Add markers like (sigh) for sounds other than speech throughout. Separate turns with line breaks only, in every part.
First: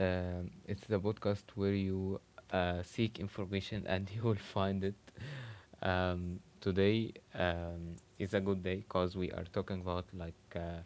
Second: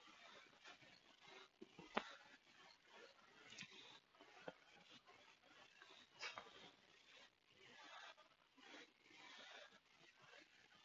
It's the podcast where you seek information (laughs) and you will find it. Today is a good day because we are talking about like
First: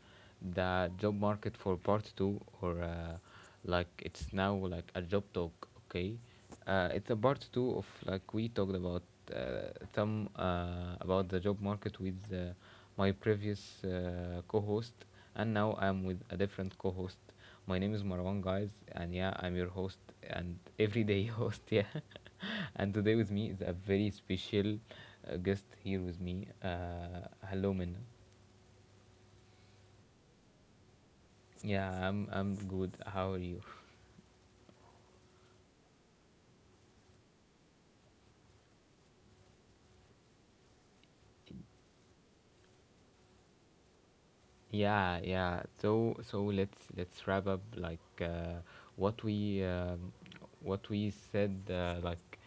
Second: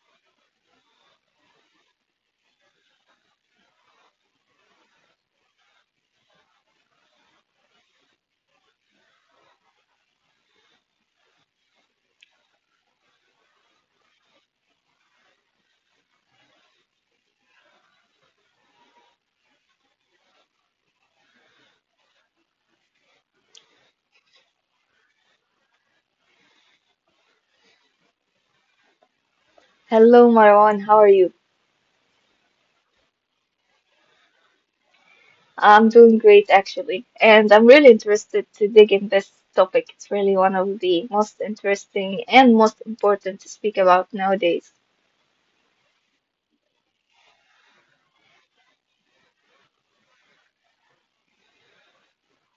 the job market for part two, or like, it's now like a job talk. Okay, it's a part two of like we talked about some about the job market with my previous co-host, and now I'm with a different co host. My name is Marwan, guys, and yeah, I'm your host and everyday (laughs) host, yeah. And today with me is a very special guest here with me. Hello, Minna.
Hello, Marwan. How are you?
Yeah, I'm good. How are you?
I'm doing great, actually, and I'm really interested to dig in this topic. It's really one of the most interesting and most important to speak about nowadays.
Yeah, yeah. So let's wrap up like what we um, what we said like,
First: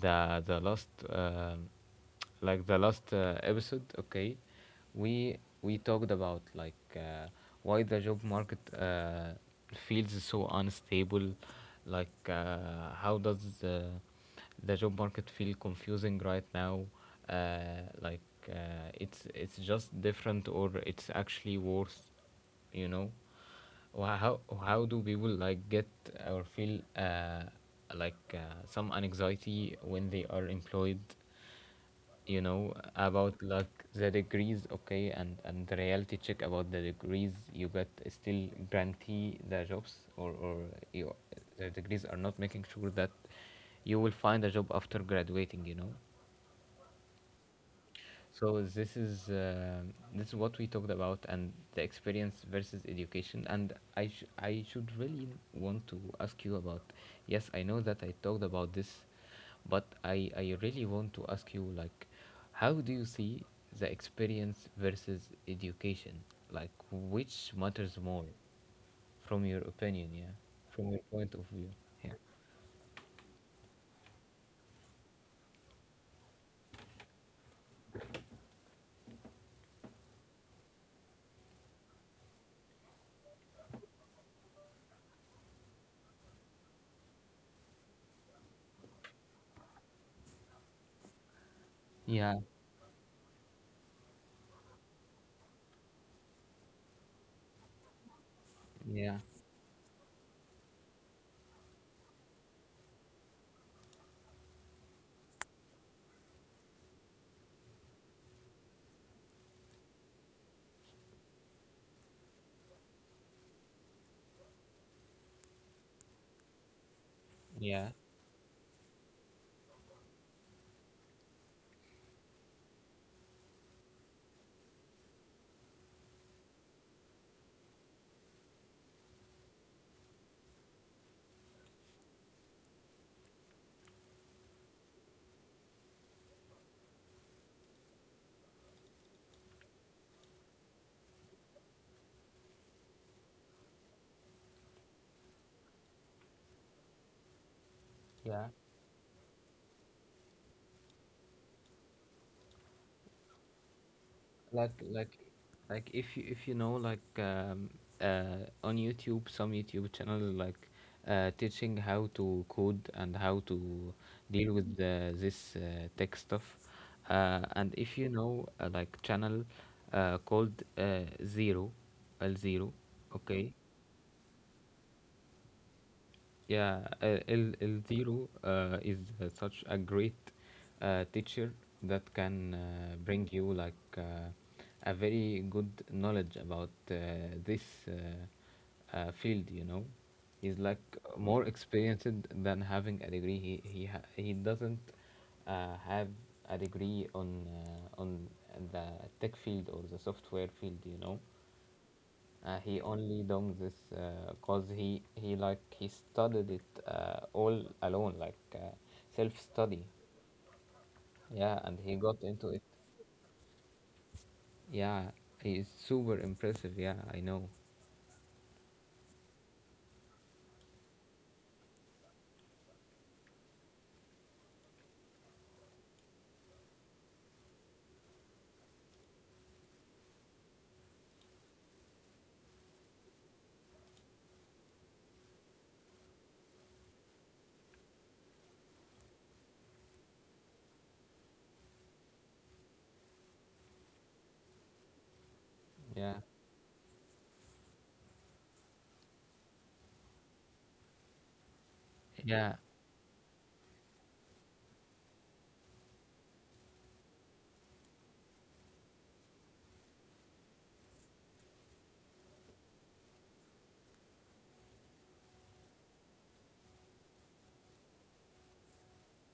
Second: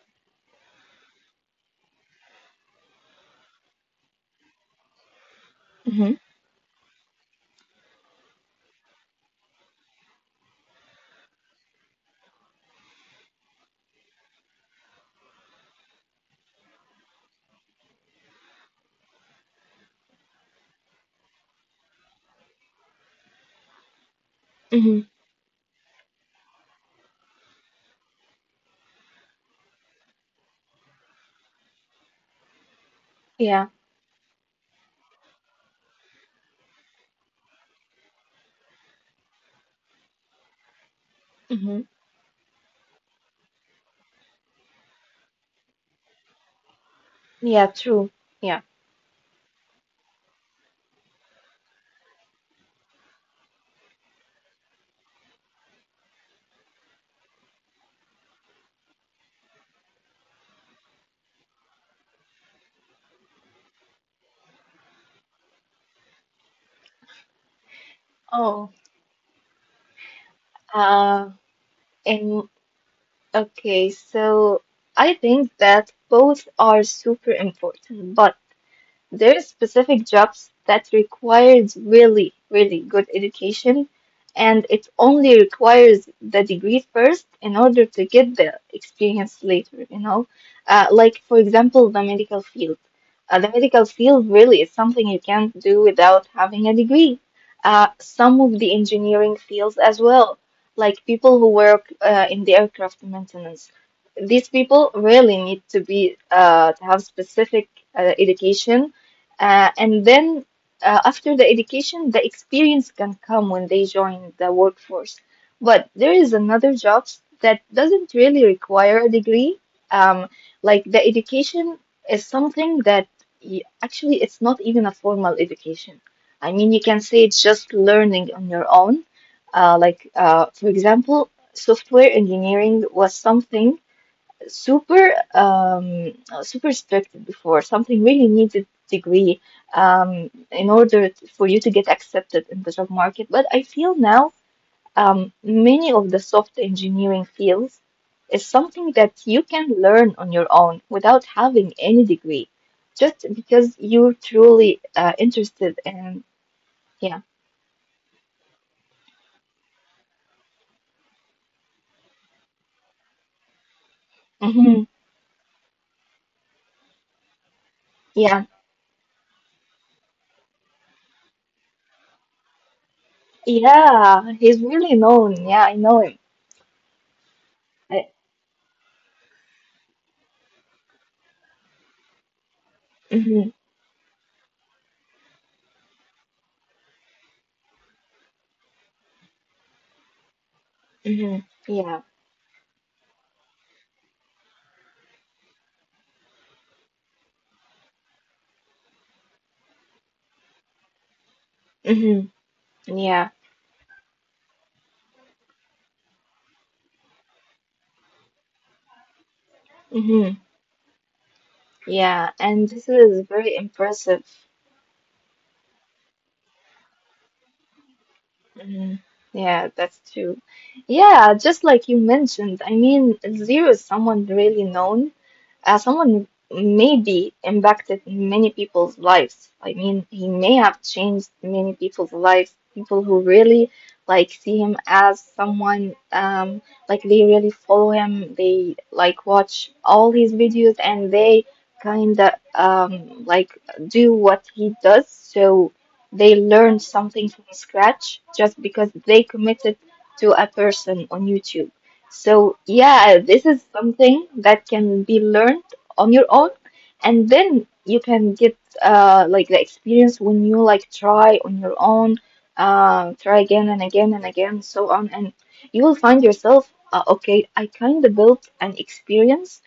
the last episode. Okay, we talked
Mm-hmm.
about like why the job market feels so unstable. Like how does the job market feel confusing right now, uh, like it's just different, or it's actually worse, you know. How
Mm-hmm.
do people like get or feel like uh, some anxiety when they are employed, you know, about
Yeah.
like the degrees. Okay, and the reality check about the degrees — you get still guarantee the jobs, or you,
Mm-hmm.
the degrees are not making sure that you will find a job after graduating, you know.
Yeah, true. Yeah.
So this is this is what we talked about, and the experience versus education. And I should really want to ask you about. Yes, I know that I talked about this, but I really want to ask you, like, how do you see the experience versus education? Like, which matters more,
Oh,
from your opinion? Yeah, from your
Uh,
point of view. Yeah.
and okay, so I think that both are super important, but there are specific jobs that requires really, really good education, and it only requires the degree first in order to get the experience later, you know? Like, for example, the medical
Yeah.
field. The medical field really is something you can't do without having a degree. Some of the
Yeah.
engineering fields as well, like people who work in the aircraft maintenance, these people really need to be to have specific education, and then, after the education, the experience can come when they join the workforce. But there is another jobs that
Yeah.
doesn't really require a degree. Um, like, the education is something that y actually it's not even a formal education. I mean, you can say it's just learning on your own. Like, for example, software engineering was something super expected before. Something really needs a degree in order for you to get accepted in the job market. But I feel now, many of the soft engineering fields is
Yeah.
something that you can learn on your own without having any degree, just because you're truly
like like
interested in.
like if you know
Yeah.
like, on YouTube some YouTube channel like teaching how to code and how to deal
Hmm.
with this tech stuff, and if you
Yeah,
know like, channel called zero l zero. Okay,
yeah, he's really known. Yeah, I know him.
yeah, uh, El,
I,
El Zero is such a great teacher that can
hmm.
bring you like a very good knowledge about this uh, field, you know. He's like
Hmm.
more
Yeah.
experienced than having a degree. He doesn't have a degree on on the tech field or the software field, you know.
Mm-hmm.
He
Yeah.
only done this because he studied it all alone, like self study.
Mm-hmm.
Yeah, and he
Yeah,
got
and
into
this
it.
is very impressive.
Yeah, he is super impressive. Yeah, I know.
Mhm. Yeah, that's true. Yeah, just like you mentioned, I mean, zero is someone really known, someone maybe impacted many people's lives. I mean, he may have changed many people's lives, people who really like see him as someone, like they really follow him, they like watch all his videos and they kind of do what he does. So. They
Yeah,
learned something from scratch just because they committed to a person on YouTube. So,
yeah,
yeah, this is something that can be learned on your own, and then you can get like the experience when you like try on your own, try again and again and again, so on, and you will find yourself, okay, I kind of built an experience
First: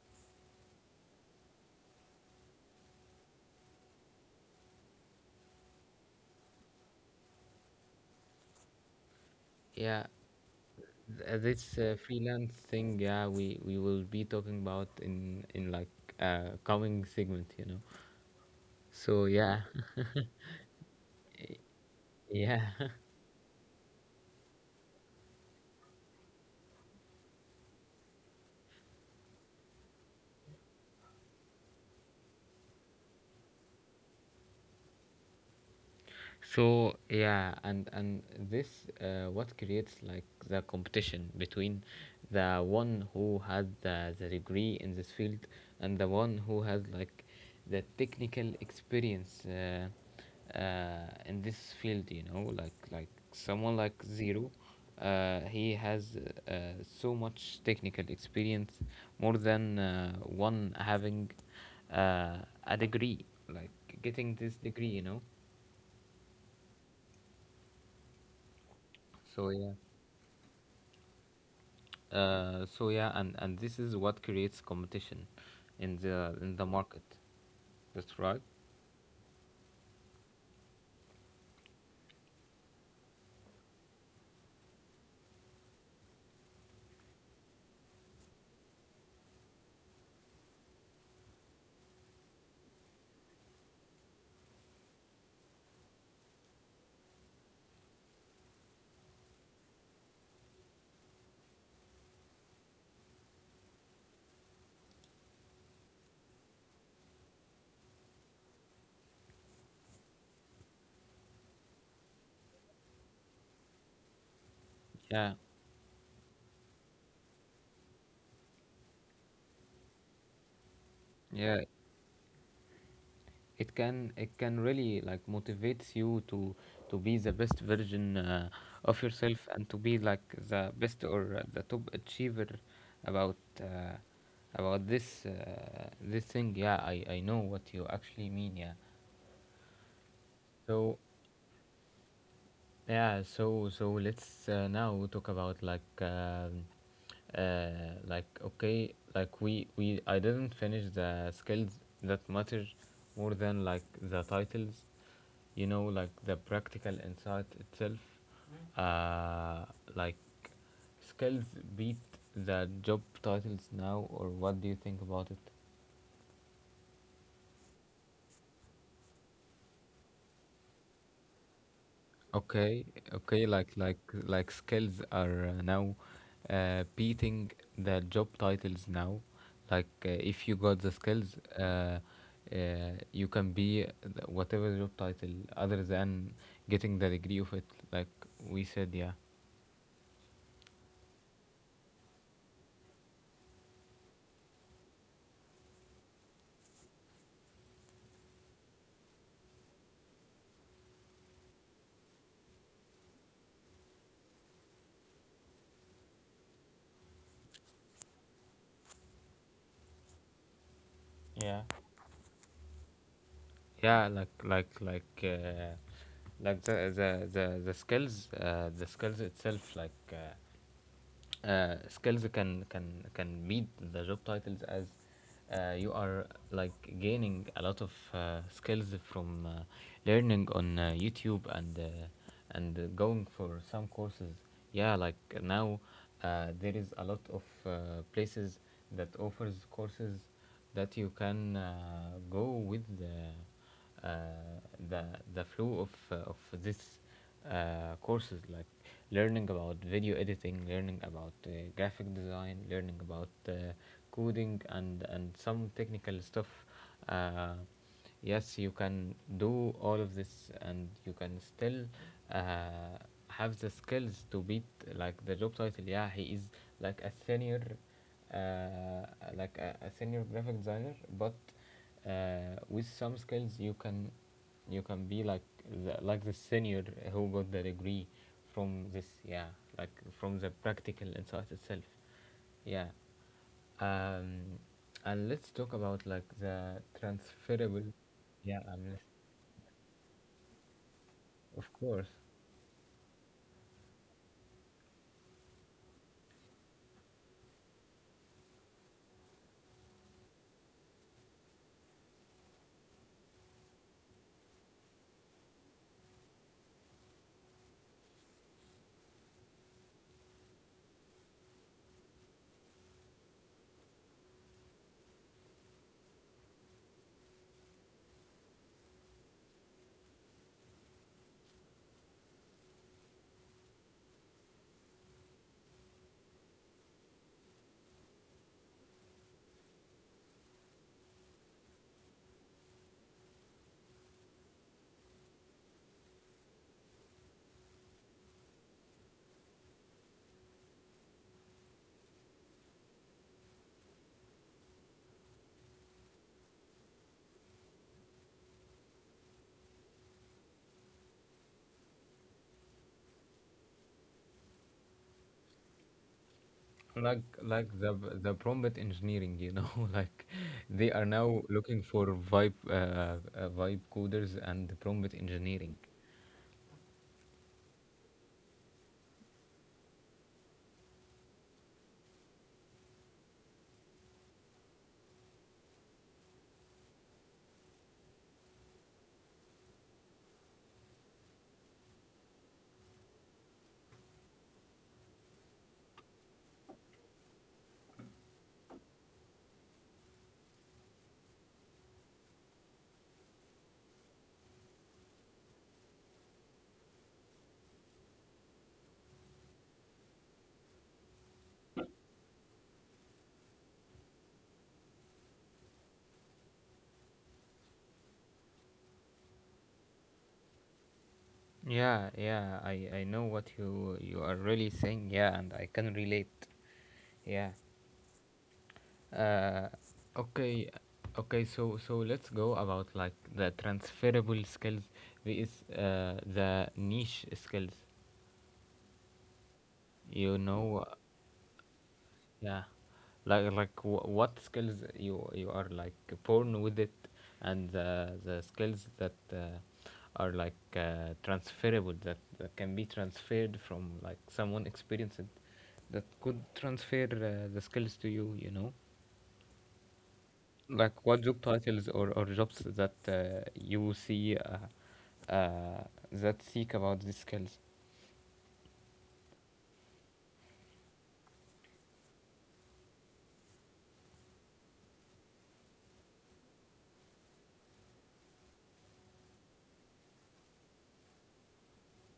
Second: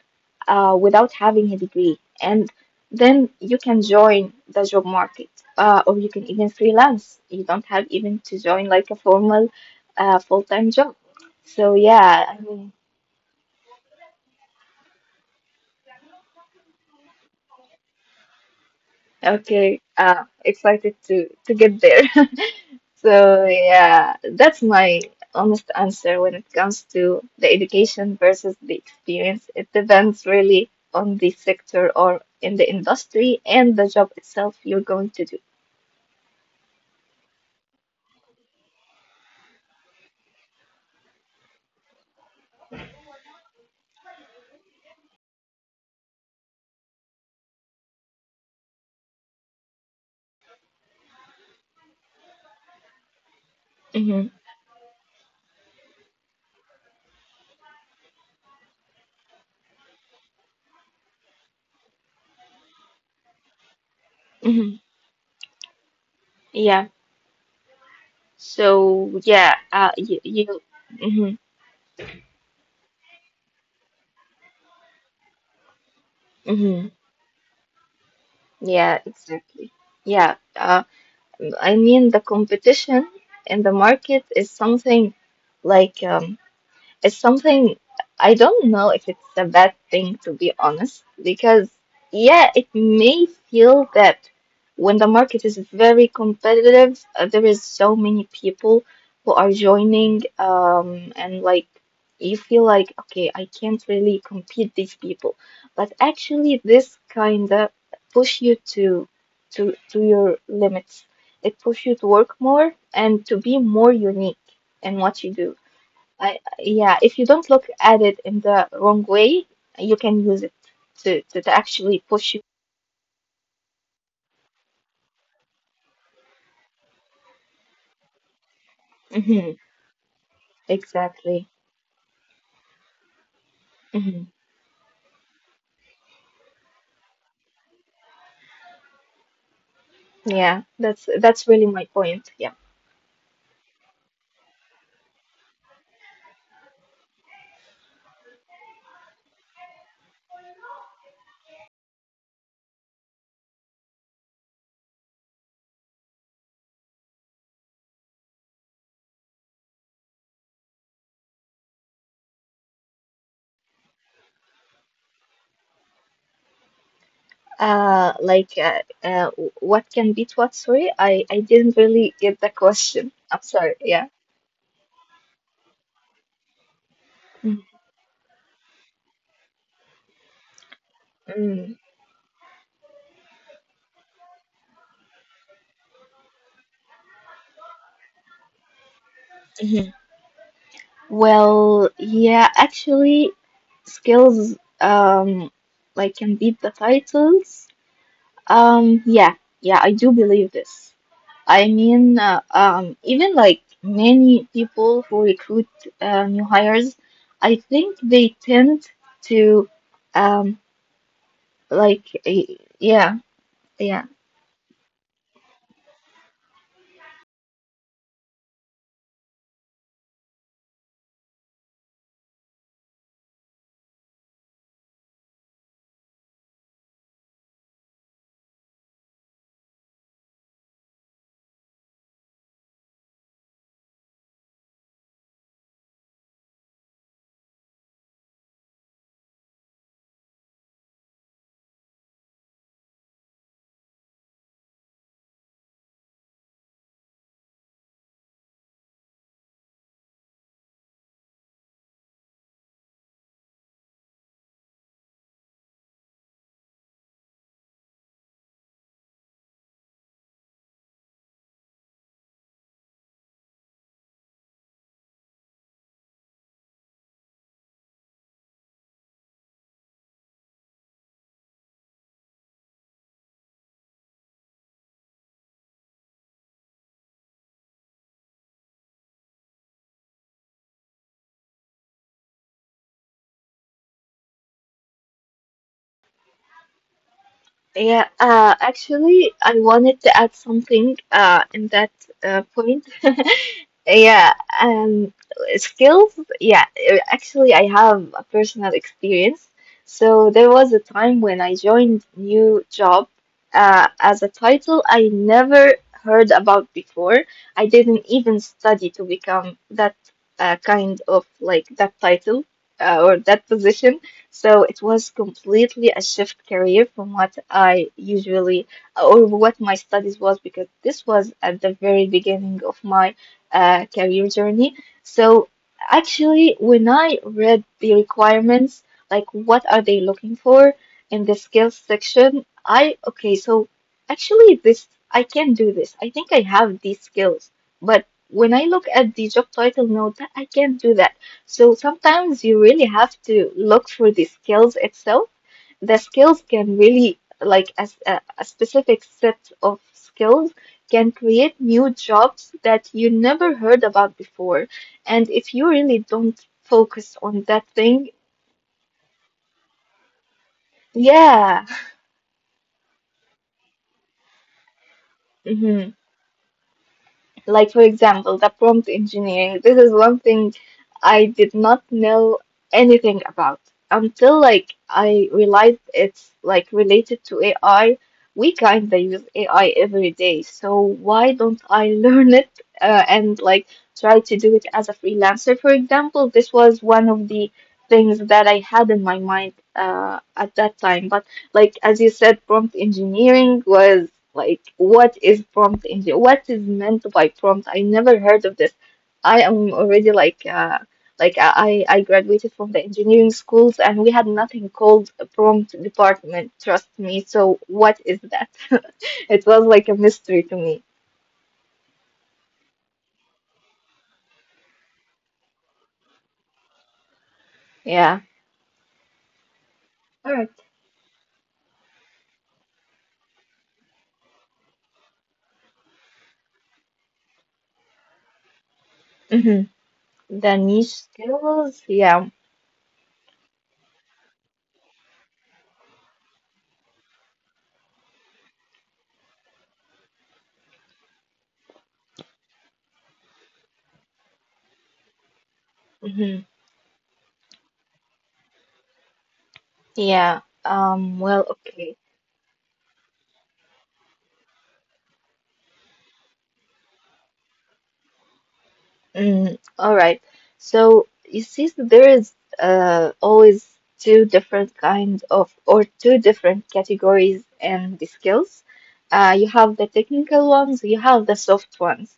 without having a degree. And then you can join the job market, or you can even freelance. You don't have even to join like a formal,
yeah.
full-time job.
Th- uh,
So
This
yeah, I
freelance
mean,
thing, yeah, we will be talking about in like coming segment, you know. So yeah,
okay, excited to get there.
(laughs)
(laughs)
yeah.
So yeah, that's my honest answer when it comes to the education versus the experience. It depends really on the sector or in the industry and the job itself you're going to
So yeah, and this what creates like the competition between the one who has the degree in this field, and the one who has like the technical experience in this field. You know, like someone like
do.
Zero, he has uh, so much technical experience, more than one having uh, a degree, like getting this
Hmm.
degree. You know,
Yeah. So
so
yeah,
yeah.
you. Mm-hmm.
So yeah, and this is what creates competition in the
Mm-hmm.
market. That's right.
Yeah, exactly. Yeah, I mean the competition in the market is something like, it's something I don't know if it's a bad thing, to be honest, because yeah, it may feel that when the market is very competitive, there is so many people who are joining, and like you feel like, okay, I can't really compete these people. But actually, this kind of push you to your limits. It push you to work more and to be more unique in what you
Yeah,
do. Yeah, if you don't look at it in the wrong way, you can use it to
yeah.
actually push you.
It can really like motivates you to be the best version of
Hmm.
yourself, and to be like the best,
Exactly.
or the top achiever about uh,
Hmm.
about this this thing. Yeah, I know what you actually mean. Yeah.
Yeah,
So
that's really my point. Yeah.
yeah, so let's now talk about like, uh, like, okay, like we I didn't finish the skills that matter more than like the titles, you know, like the practical insight itself. Uh, like skills beat the job titles now, or what do you think about it?
What can beat what? Sorry, I didn't really get the
Okay,
question. I'm
okay,
sorry.
like
Yeah.
like like skills are now beating the job titles now. Like if you got the skills,
Mm-hmm.
you can be whatever job title, other than getting the degree of it. Like we said, yeah.
Well, yeah, actually, skills like can beat the titles. Yeah, yeah, I do believe this. I mean, even like many people who recruit new hires, I think they tend to, um,
Yeah.
like, eh, yeah, yeah,
Yeah, like the skills, the skills itself, like. Skills can meet the job titles, as you are like gaining a lot of skills from learning on YouTube, and going for some courses. Yeah, like now there is a lot of places that offers courses that you can go with. Uh, the the flow of of this courses, like learning about video editing, learning about graphic design, learning about coding, and some technical stuff. Uh, yes, you can do all of this, and you can still uh, have the skills to beat like the job title. Yeah, he is like a senior, uh, like a senior graphic designer, but with some skills, you can be like the senior who got the degree from this. Yeah, like, from the practical insight itself. Yeah. Um and let's talk about like the transferable.
yeah.
Yeah, I mean,
Actually, I wanted to add something in that
of course,
point. (laughs) Yeah, um, skills. Yeah, actually, I have a personal experience. So there was a time when I joined new job as a title I never heard about before. I didn't even study to become that kind of like that title, or that position. So it was completely a shift career from what I usually, or what my studies was, because this was at the very beginning of my career journey. So actually, when I read the requirements, like what are they looking for in the skills section, I okay, so actually this I can do this. I think I have these skills, but when I look at the job title, no, that I can't do that. So sometimes you really have to look for the skills itself. The skills can really like as a specific set of skills can create new jobs that you never heard about before. And if you really don't focus
like
on
like
that
the
thing,
the prompt engineering, you know, (laughs) like, they are now
yeah.
looking for vibe vibe coders and prompt engineering.
(laughs) Like, for example, the prompt engineering. This is one thing I did not know anything about until like I realized it's like related to AI. We kind of use AI every day, so why don't I (laughs) learn it and like try to do it as a freelancer? For example, this was one of the things that I had in my mind at that time, but like as you said, prompt engineering was like what is prompt engineer? What is meant by prompt? I never heard of this. I am already like I graduated from the engineering schools and we had nothing called a prompt department, trust me. So what is that? (laughs) It was like a mystery to me.
Yeah, yeah, I know what you are really saying. Yeah, and I can relate. Yeah.
Yeah.
Uh,
All right.
okay, okay. So let's go about like the transferable skills vs the niche skills.
Mm-hmm.
You
The
know.
niche skills. Yeah.
Yeah, what skills you are like born with it, and the skills that are like transferable, that can be transferred from like someone experienced that
Mm-hmm.
could transfer the skills to you. You know,
Yeah.
like what job
Well,
titles,
okay.
or jobs that you see that seek about these skills.
Mm, all right. So you see, there is always two different kinds of, or two different categories in the skills. You have the technical ones, you have the soft ones.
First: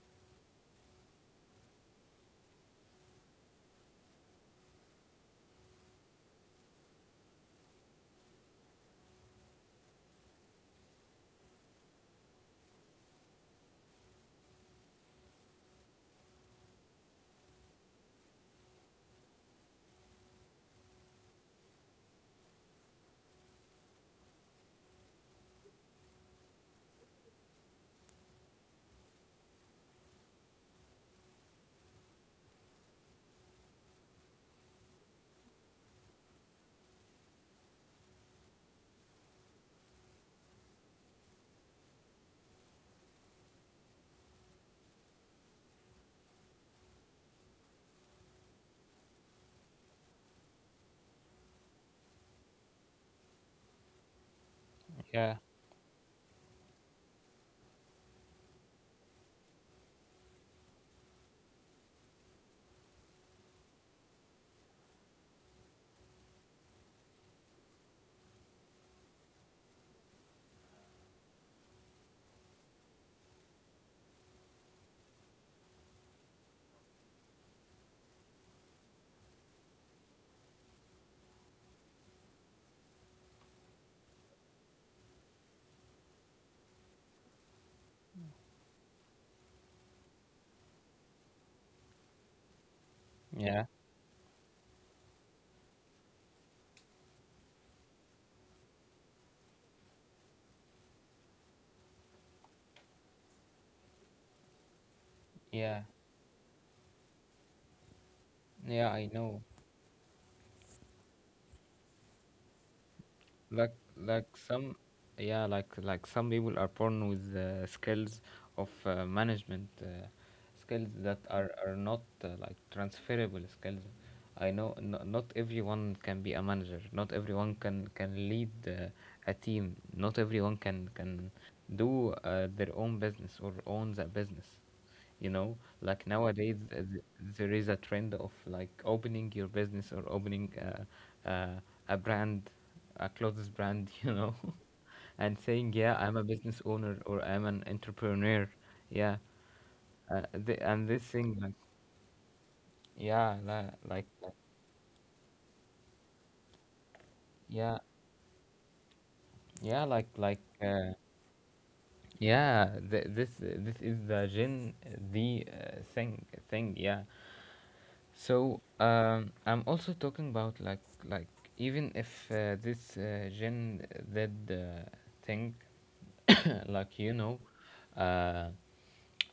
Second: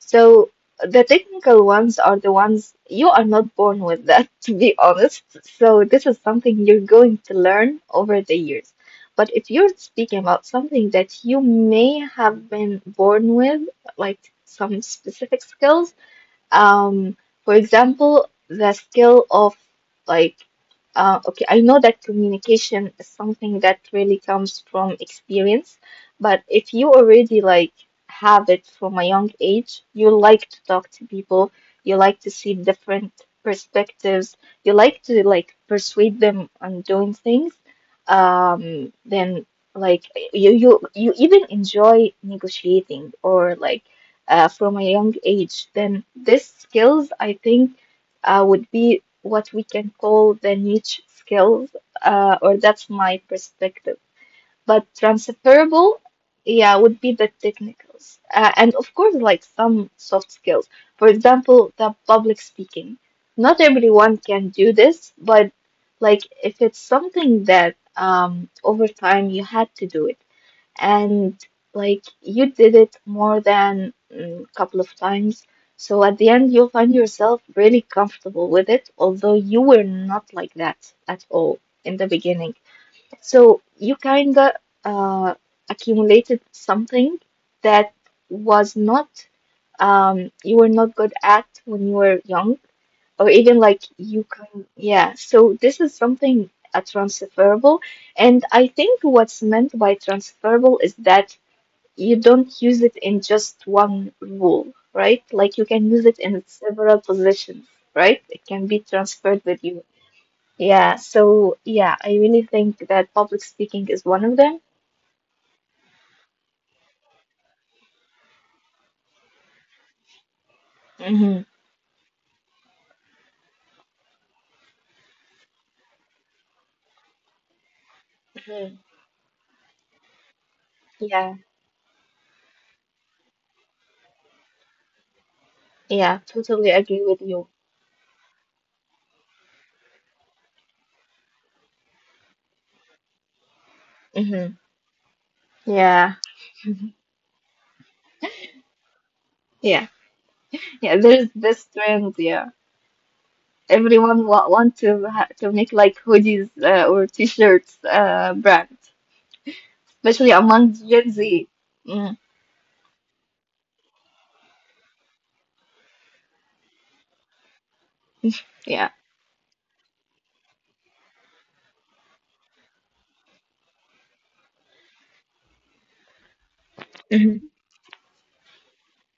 So the technical ones are the ones you are not born with that, (laughs) to be honest. So this is something you're going to learn over the years. But if you're speaking about something that you may have been born with, like some specific skills, um, for example, the skill of like, okay, I know that communication is something that really comes from experience, but if you already like have it from a young age, you like to talk to people, you like to see different perspectives, you like to like persuade them on doing things, then like you even enjoy negotiating or like from a young age, then these skills, I think, would be what we can call the niche skills, or that's my perspective. But
Yeah,
transferable, yeah, would be the technicals. And of course, like some soft skills. For example, the public speaking. Not everyone can do this, but like if it's something that, over time you had to do it, and like you did it more than a couple of times. So at the end, you'll find yourself really comfortable with it, although you were not like that at all in the beginning. So you kind of uh, accumulated something that was not, you were not good at when you were young, or even
yeah,
like you can, yeah. So this is something transferable, and I think what's meant by transferable is that you don't use it in just one rule, right? Like
yeah,
you can use it in several positions, right? It can
yeah.
be
I know,
transferred with you. Yeah, so yeah, I really think that public
like
speaking is
like
one of
some,
them.
yeah, like some people are born with skills of management, skills that are
Hmm.
are not like transferable skills. I know, not everyone can be a manager. Not everyone can lead
Hmm.
a team. Not everyone can
Yeah,
do their own business or owns a business, you know. Like,
yeah,
nowadays,
totally agree with
there
you.
is a trend of like opening your business, or opening a brand, a clothes brand, (laughs) you know,
Hmm.
and saying, "Yeah, I'm
Yeah.
a business
Mm-hmm.
owner or I'm an entrepreneur." Yeah,
yeah,
and
yeah,
this
There's
thing, like,
this trend. Yeah,
yeah, like,
everyone wa want to ha to make like hoodies or
yeah,
t-shirts brand,
yeah, like,
especially among Gen Z. Mm,
yeah, this is the Gen, the thing, thing, yeah. So,
yeah.
I'm also talking about, like, like, even if this Gen Z uh, thing (coughs) like, you know,
Hmm.
uh,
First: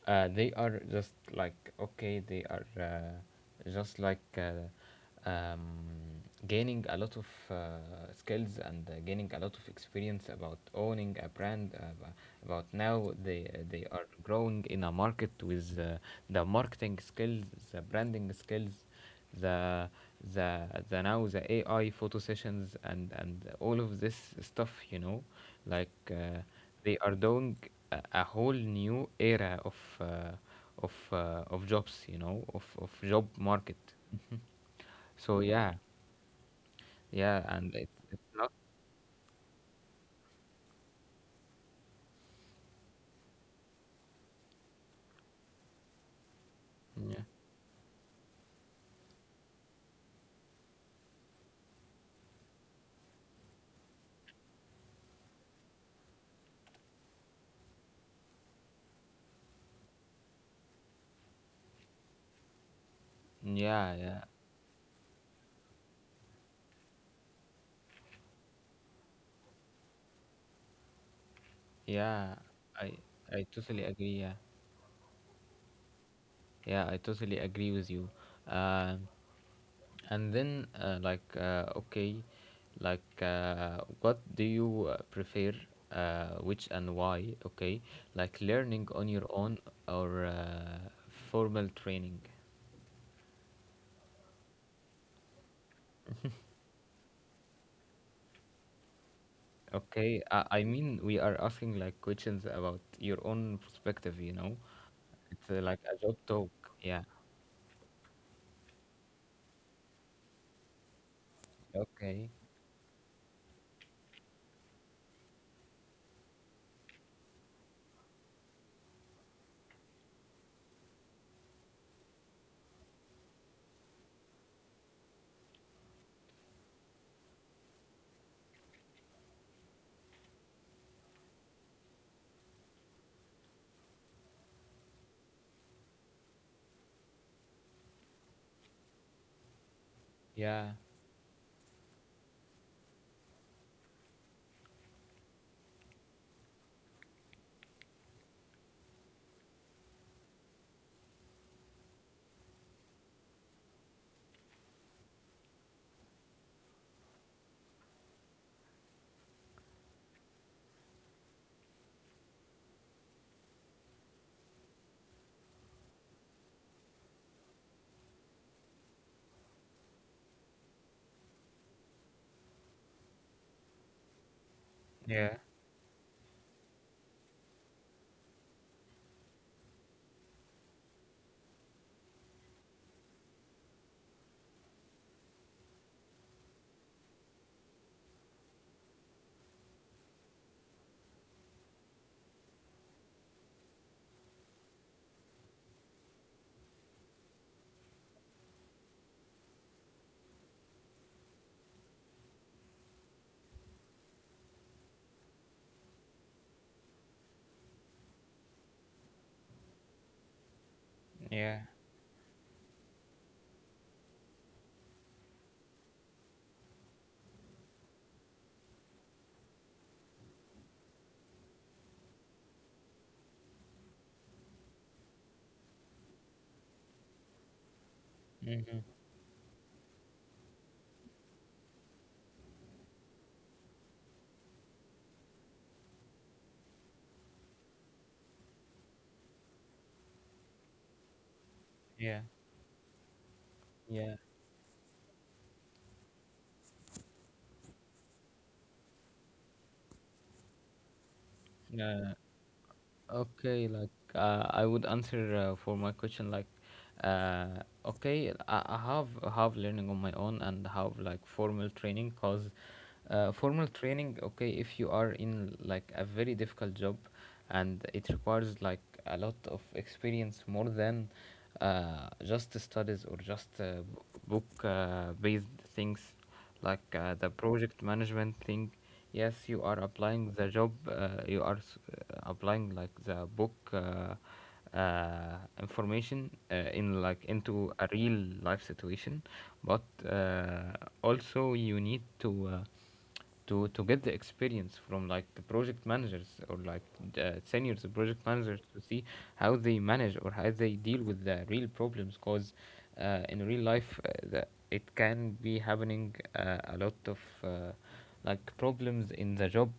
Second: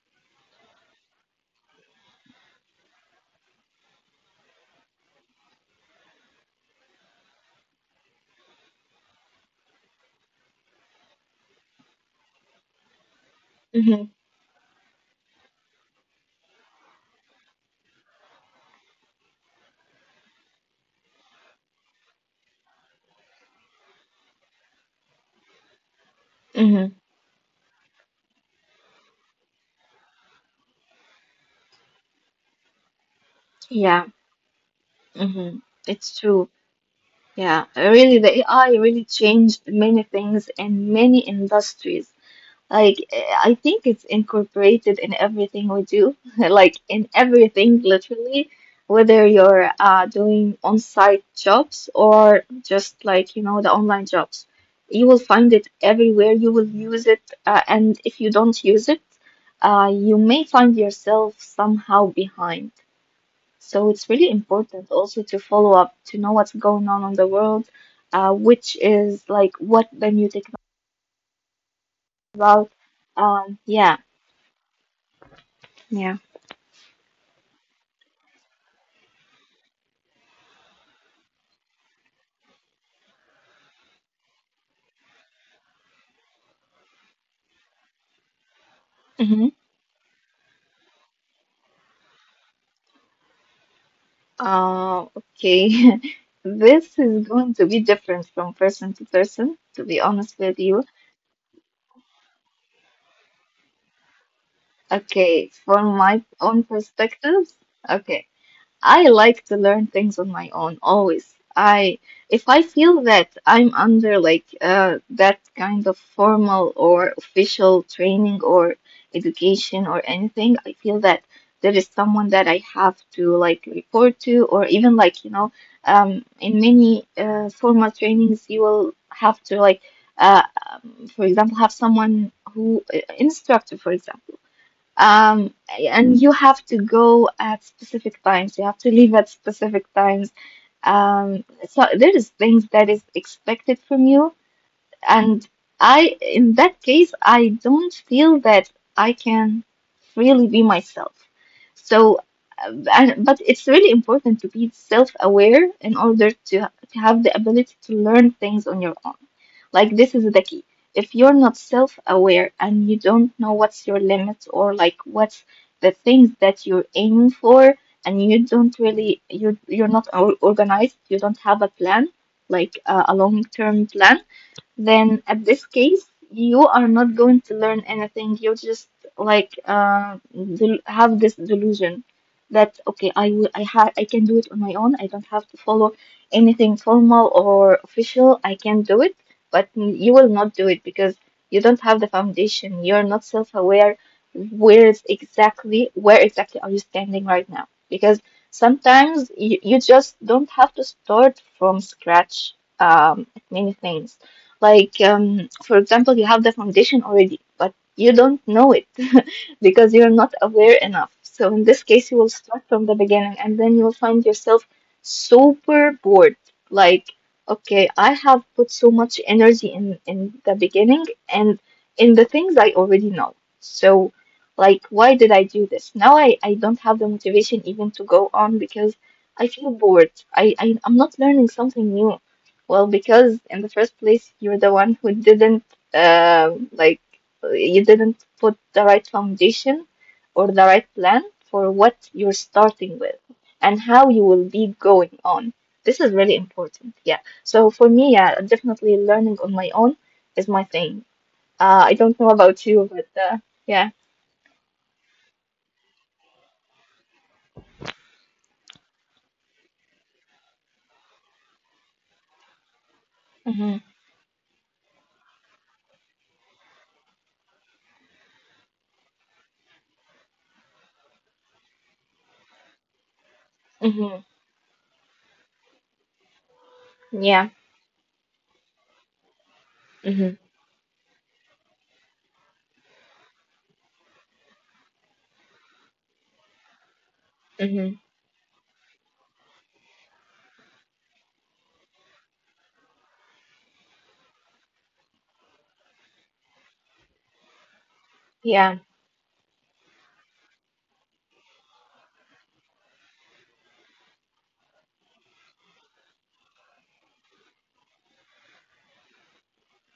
they are just like, okay, they are just like gaining a lot of skills, and gaining a lot of experience about owning a brand, about now, they they are growing in a market with the marketing skills, the branding skills, the the the now the AI photo sessions, and all of this stuff, you know. Like
Hmm.
they are doing a whole new era of uh, of jobs, you know, of job market.
Yeah.
So
Hmm.
yeah.
It's true.
Yeah,
Yeah.
and it,
Really,
it's
the
not.
AI really changed many things in many industries. Like, eh, I think it's incorporated in everything we do, (laughs) like in
Yeah,
everything, literally, whether you're doing on-site jobs or just like, you know, the online jobs. You will find it everywhere. You will use it. And if you don't use it, you may find yourself somehow behind. So
yeah,
it's really
yeah,
important also to follow up to know what's going on in the world, which is like what the new technology is
yeah,
about.
i I
Yeah,
totally agree. Yeah,
yeah.
yeah, I totally agree with you. Uh, and then okay, like what do you prefer, which and why? Okay, like, learning on your
Hmm.
own, or formal training?
Okay. (laughs) This is going to be different from person to person, to be honest
Okay,
with
I
you.
mean, we are asking like questions about your own perspective, you know?
Okay,
It's
from
like a
my
job
own
talk. Yeah.
perspective. Okay. I like to learn things on my own always. I
Okay.
if I feel that I'm under like that kind of formal or official training or education or anything, I feel that there is someone that I have to like report to or even like in many formal trainings you will have to like uh for example have someone who instructor for example um, and you have to go at specific times. You have to leave at specific times.
Yeah.
Um, so there is things that is expected from you and in that case, I don't feel that I can really be myself. So, but it's really important to be self-aware in order to have the ability to learn things on your own. Like this is the key. If you're not self-aware and you don't know what's your limits or like what's the things that you're aiming for, and you don't really you're not organized, you don't have a plan, like a long-term plan then at
Yeah.
this case, you are not going to learn anything. You just like have this delusion that okay, I will, I ha I can do it on my own. I don't have to follow anything formal or official. I can do it, but you will not do it because you don't have the foundation. You're not self-aware. Where exactly are you standing right now? Because sometimes you just don't have to start from scratch at many things like, for example, you have the foundation already, but you don't know it (laughs) because you're not aware enough. So, in
Yeah.
this case, you will start from the beginning and then you'll find yourself super bored. Like, okay, I have put so much energy in the beginning and in the things I already know. So, like, why did I do this? Now I don't have the motivation even to go on
Mm-hmm.
because I feel bored. I'm not learning something new. Well, because in the first place, you're the one who didn't like you didn't put the right foundation or the right plan for what
Yeah.
you're starting with and how you
Yeah.
will be going on. This is really important. Yeah. So for me, yeah, definitely learning on my own is my thing. I don't know
Yeah.
about you, but
Okay,
yeah.
like I would answer for my question like, okay, I have learning on my own and have like formal training because
Mhm.
formal training, okay, if you are in like a very difficult job and it requires like a lot of experience more than just studies or just
Mhm.
book based things, like the
Yeah.
project management thing. Yes, you are
Mhm.
applying the job, applying like the book information in like into
Mhm.
a real life situation. But uh, also you need to to get the experience from like the project managers or like the seniors project
Yeah.
managers to see how they manage or how they deal with the real problems, because in real life, it can be happening a lot of uh, like problems in the job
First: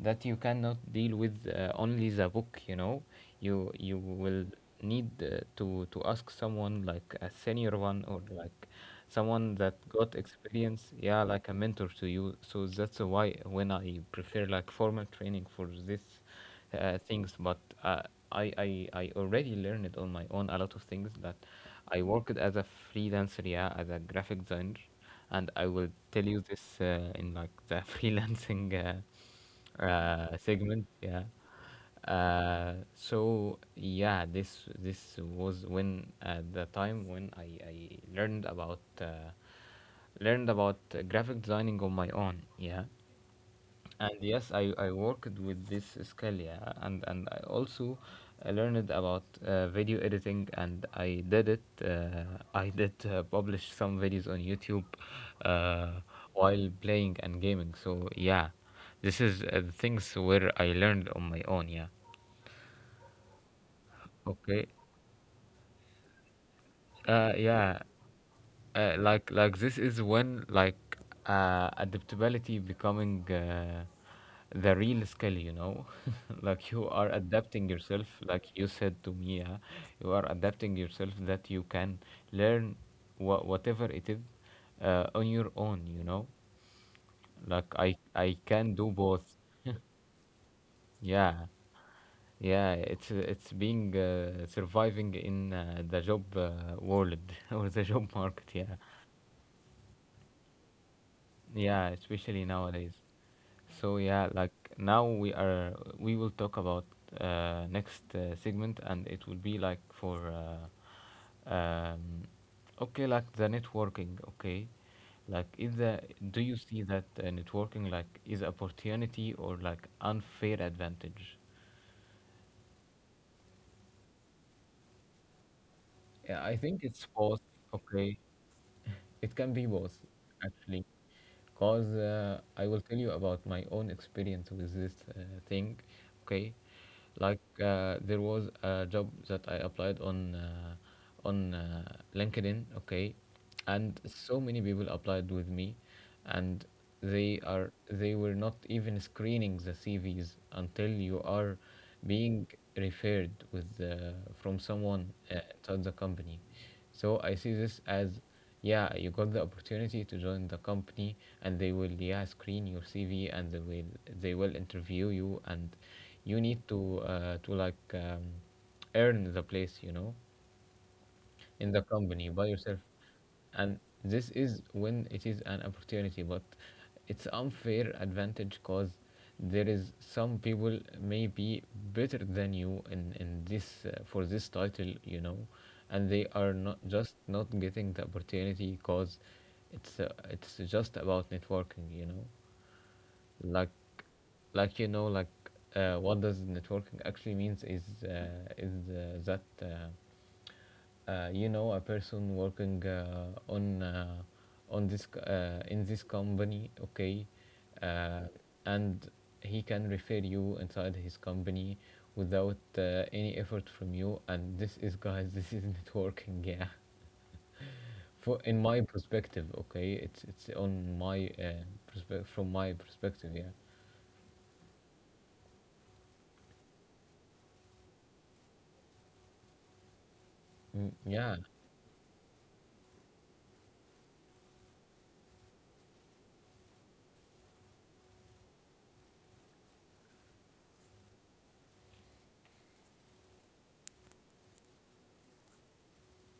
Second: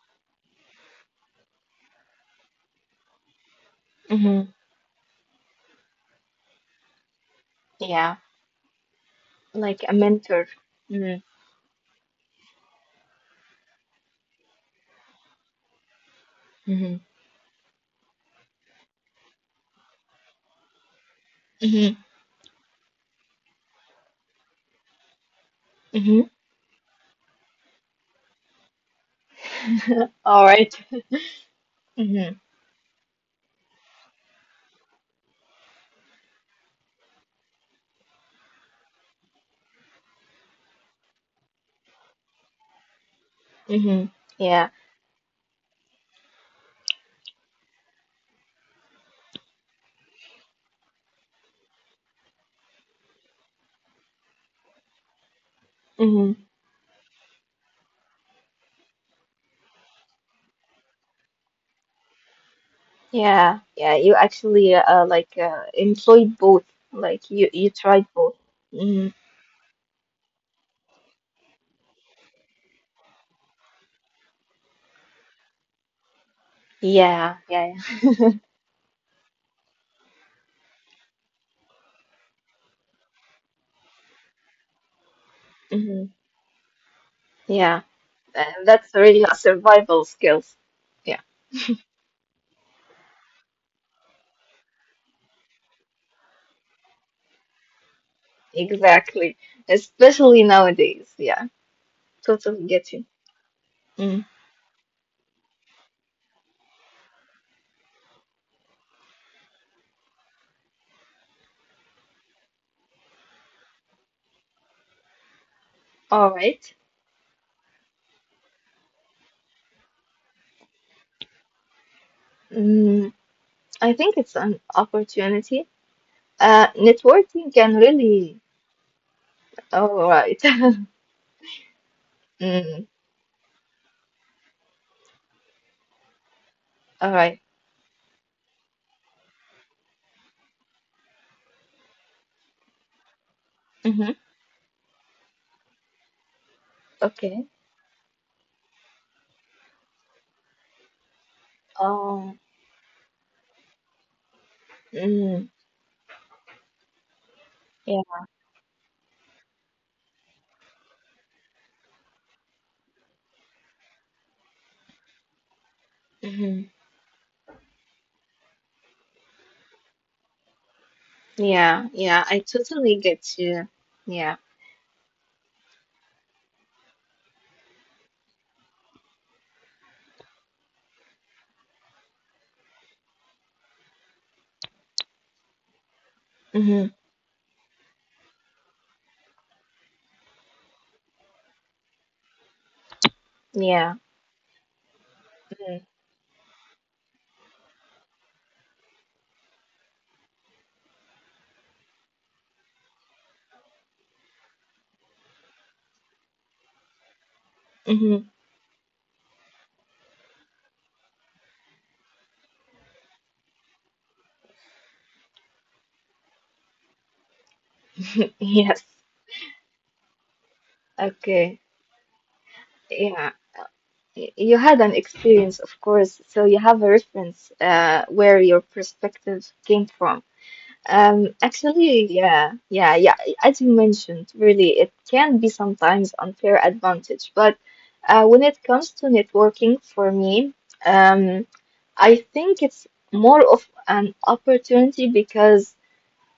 that you cannot deal with only the book, you know. You will
Mhm.
need to ask someone like a senior one
Yeah.
or like someone that
Like a
got
mentor.
experience,
Mhm.
yeah, like a mentor to you. So that's why when I prefer like formal training for this
Mhm.
things. But I already learned it on my own a lot of things that
Mhm.
I worked as a freelancer, yeah, as a graphic designer. And I will tell
Mhm.
you this, in like the (laughs) freelancing
(laughs) All right.
segment. Yeah.
Mm-hmm.
So yeah, this was when the time when I learned about graphic designing on my own. Yeah.
Mm-hmm.
And yes,
Yeah.
I worked with this Scalia, and I also learned about video editing and I did it. I did publish some videos on YouTube uh,
Mm-hmm.
while playing and gaming. So yeah, this is the things where I learned on my own. Yeah.
Yeah. Yeah. You
Okay.
actually like employed both. Like
Uh,
you
yeah.
tried both. Mm-hmm.
Like this is when like adaptability becoming the real skill, you know. (laughs) Like you are
Yeah.
adapting
Yeah.
yourself,
Yeah. (laughs)
like you said to me, yeah? You are adapting yourself that you can learn whatever it is on your own, you
Mm-hmm.
know. Like
Yeah.
I can
And
do
that's
both.
really a survival skills. Yeah.
Yeah, yeah, it's being surviving in the job world (laughs) or the job market, yeah.
Exactly. Especially nowadays. Yeah.
Yeah, especially
Totally
nowadays.
get you.
So yeah,
Mm.
like now we will talk about next segment, and it will be like for the networking. Okay, like is the
All
do you
right.
see that networking like is opportunity or like unfair advantage?
Mm, I think it's an opportunity.
Yeah, I think it's both.
Networking can
Okay.
really.
It can be both,
All right. (laughs)
actually, because I will
Mm,
tell you about my own experience with this thing. Okay,
all right.
like there was a job that I applied on LinkedIn. Okay, and
Mm-hmm.
so many people applied with me, and
Okay.
they were not even screening the CVs until you are
Um.
being referred from someone
Mm,
inside the company. So I see this
yeah.
as, yeah, you got the opportunity to join the company, and they will, yeah, screen your CV, and they will interview you, and you
hmm
need to like earn the place, you know, in the
Yeah. Yeah.
company
I
by yourself.
totally get you.
And this
Yeah.
is when it is an opportunity, but it's unfair advantage because there is some people may be better than you in this title, you know, and they are
hmm
not getting the opportunity because it's just about networking, you know. like
Yeah.
like you know like uh, what does networking actually means is that. You know, a person working in this company, okay, uh,
Mm-hmm.
and he can refer you inside his company without any effort from you, and this is, guys, (laughs) this is networking, yeah,
(laughs)
for in my
Yes.
perspective. Okay, it's on my
Okay.
perspe- from my perspective,
Yeah.
yeah.
You had an experience, of course, so you have a reference where your perspective came from.
Mm, yeah
Actually, yeah, yeah, yeah. As you mentioned, really, it can be sometimes unfair advantage, but when it comes to networking, for me, um, I think it's more of an opportunity because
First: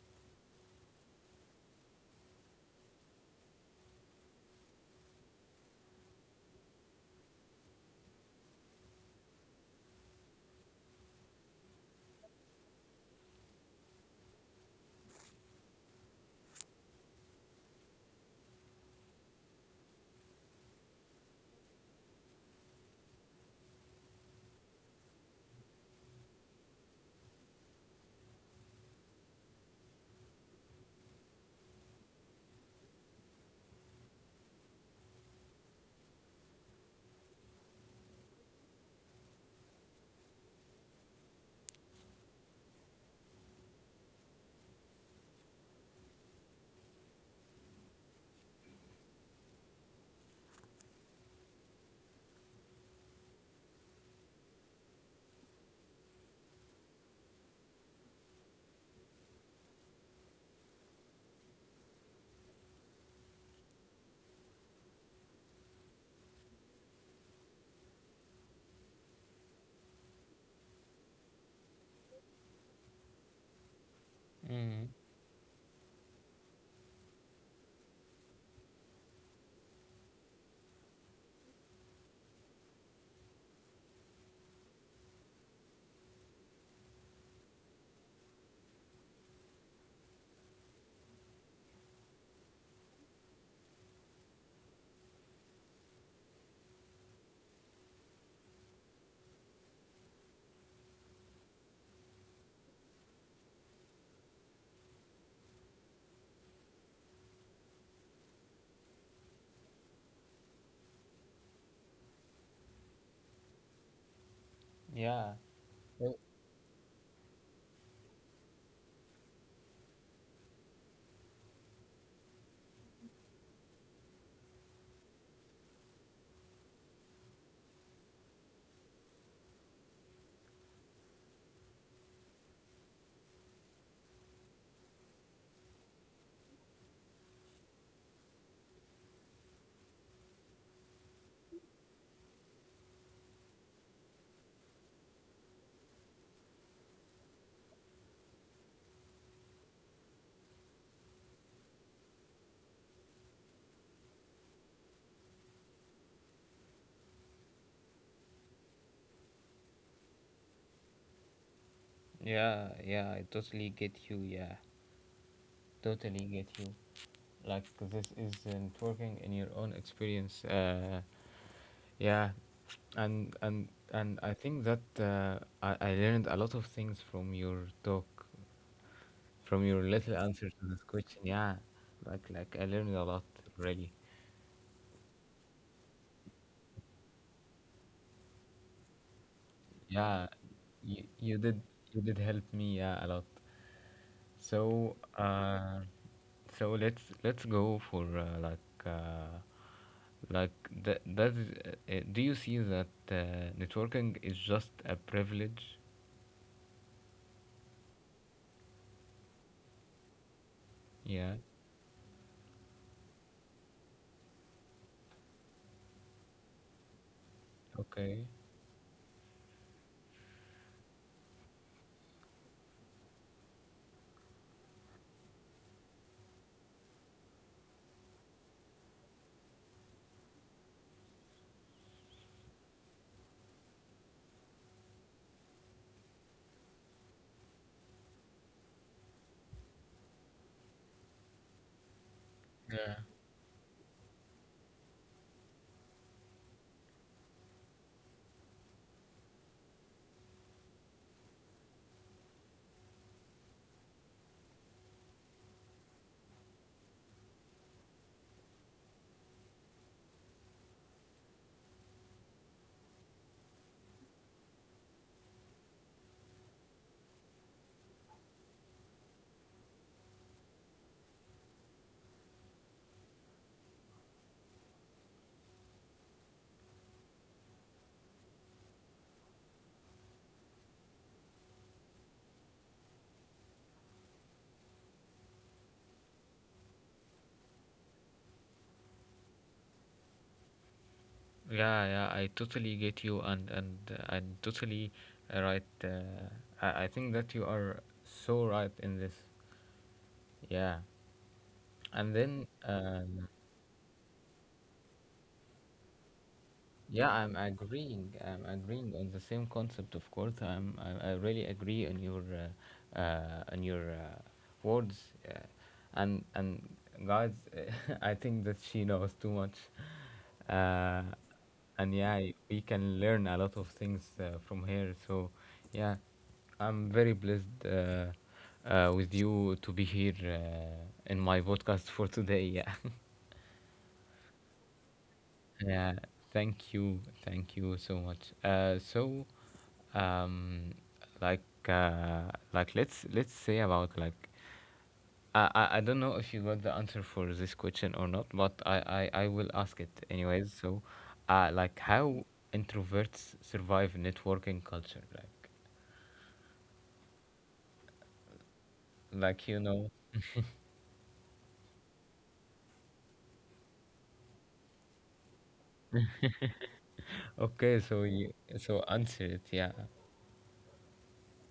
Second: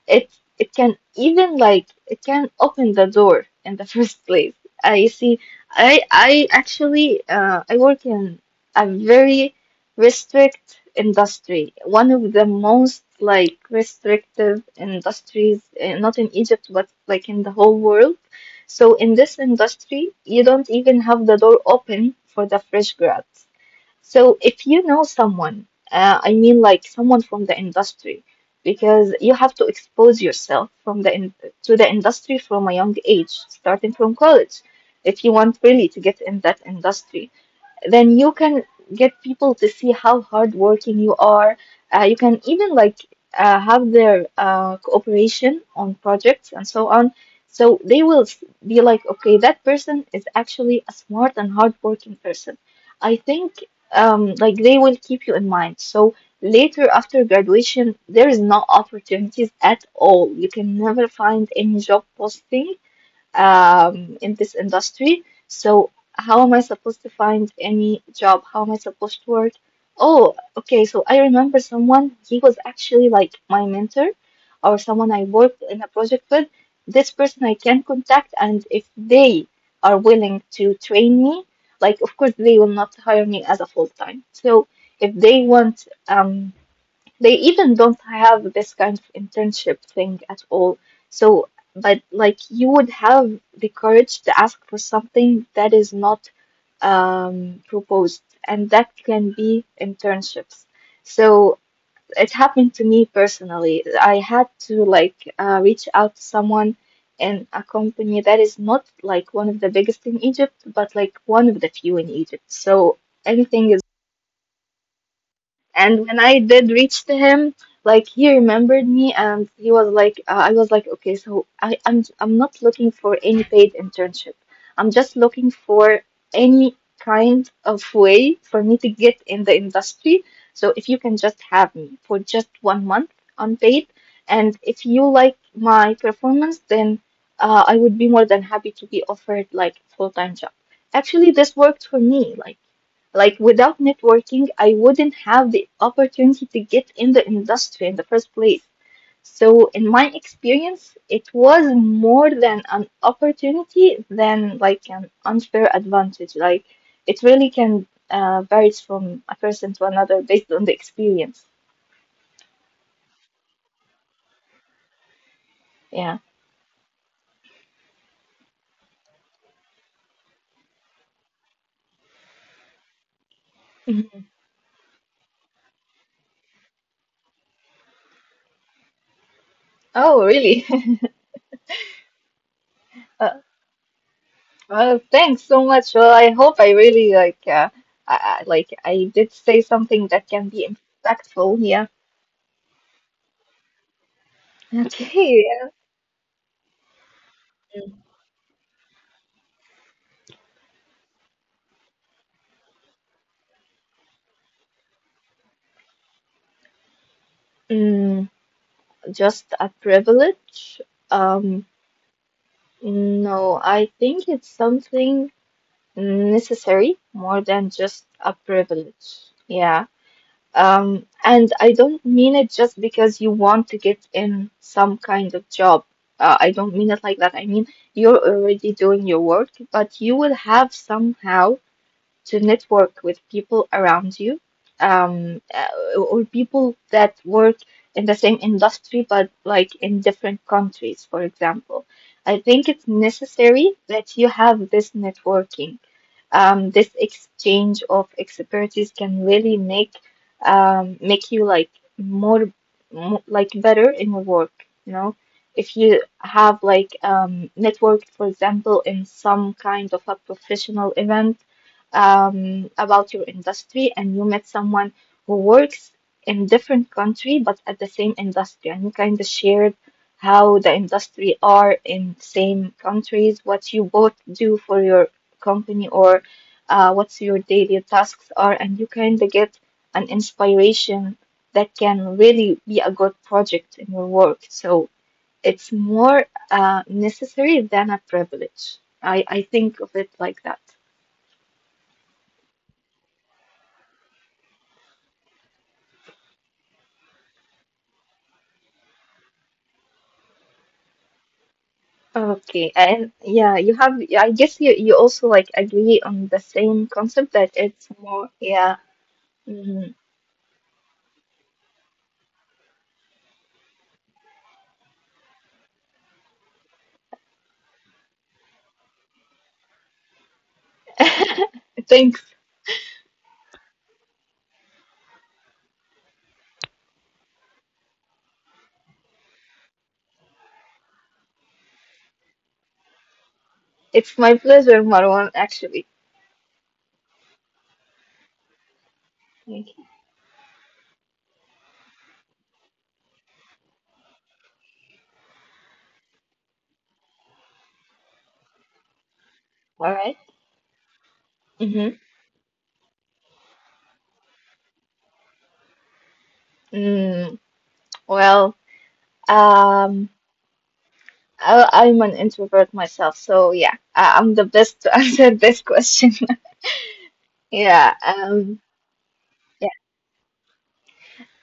it it can even like it can open the door in the (laughs) first place. I see. I actually I work in a very restrict industry, one of the most like restrictive industries, not in Egypt but like in the whole world. So in this industry, you don't even have the door open for the fresh grad. So if you know someone, I mean like someone from the industry, because you have to expose yourself from the in to the industry from a young age, starting from college, if you want really to get in that industry then you can get people to see how hardworking you are. You can even like have their cooperation on projects and so on. So they will be like, okay, that person is actually a smart and hardworking person. I think like they will keep you in mind. So later after graduation, there is no opportunities at all. You can never find any job posting in this industry. So, how am I supposed to find any job? How am I supposed to work? Oh, okay. So, I remember someone, he was actually like my mentor or
Mm,
someone I worked in a project with. This person I can contact, and if they are willing to train me, like, of course, they will not hire me as a full time. So, if they want they even don't have this kind of internship thing at all. So, but like you would have the courage to ask for something that is not proposed, and that can be internships. So it happened to me personally. I had to like reach out to someone in a company that is not like one of the biggest in Egypt, but like one of the few in Egypt. So anything is
yeah,
and
Well,
when I did reach to him, like he remembered me, and he was like, I was like, okay, so I'm not looking for any paid internship. I'm just looking for any kind of way for me to get in the industry. So if you can just have me for just 1 month unpaid, and if you like my performance, then I would be more than happy to be offered like full-time job. Actually, this worked for me. Like without networking, I wouldn't have the opportunity to get in the industry in the first place. So in my experience, it was more than an opportunity than like an unfair advantage. Like it really can varies from a person to another based on the experience.
yeah, yeah. I totally get you. Yeah,
Yeah.
totally get you. Like this isn't working in your own experience, yeah. And
Mhm.
I think that I learned a lot of things from your talk, from your little
Oh,
answer
really?
to this question,
(laughs)
yeah. Like I learned a lot,
Uh,
really.
well, thanks so much. Well, I hope I really like I did say something
Yeah,
that can be
you
impactful.
did,
Yeah.
you did help me, yeah, a lot. So
Okay.
so let's go for
(laughs)
like that. That is, do you see that networking is just a privilege?
Mm, just a privilege?
Yeah.
Um, no, I think it's something necessary more than just
Okay.
a privilege. Yeah. And I don't mean it just because you want to get in some kind of job. I don't mean it like that. I mean, you're already doing your work, but you will have somehow to network with people around you or people that work in the same industry but like in different countries, for example. I think it's
Yeah,
necessary that you have this networking this exchange of expertise can really make make you like more, mo like better in your work, you know. If you have like network, for example, in some kind of a professional event about your industry, and you met someone who works in different country but at the same industry, and you kind of shared how the industry are in same countries, what you both do for your company or what's your daily tasks are, and you kind of get an inspiration that can really be a good project in your work. So it's more necessary than a privilege. I think of it like that.
yeah, yeah. I totally get you, and totally right. I think that you are so right in this. Yeah, and then
Okay, and yeah, you have, I guess you also like agree on the same
yeah, I'm
concept that it's
agreeing.
more,
I'm
yeah.
agreeing on the same concept,
Mhm.
of course. I really agree on your words, uh, and guys, (laughs) I think that she knows too much, uh,
(laughs)
and yeah,
Thanks.
we can learn a lot of things from her. So, yeah, I'm very blessed with you to be here in my podcast for today. (laughs) Yeah.
It's my pleasure, Marwan, actually.
Yeah, thank you so much. So,
Thank you.
um, like, like let's say about, like, I don't know if you got the answer for this question or not, but I will ask it
All right.
anyways. So, like,
Mm-hmm.
how introverts survive networking culture,
Mm, well,
like you know.
um, I'm an introvert myself, so yeah, I'm the best to (laughs) answer this question. (laughs)
Okay,
Yeah,
so you, so answer it. Yeah,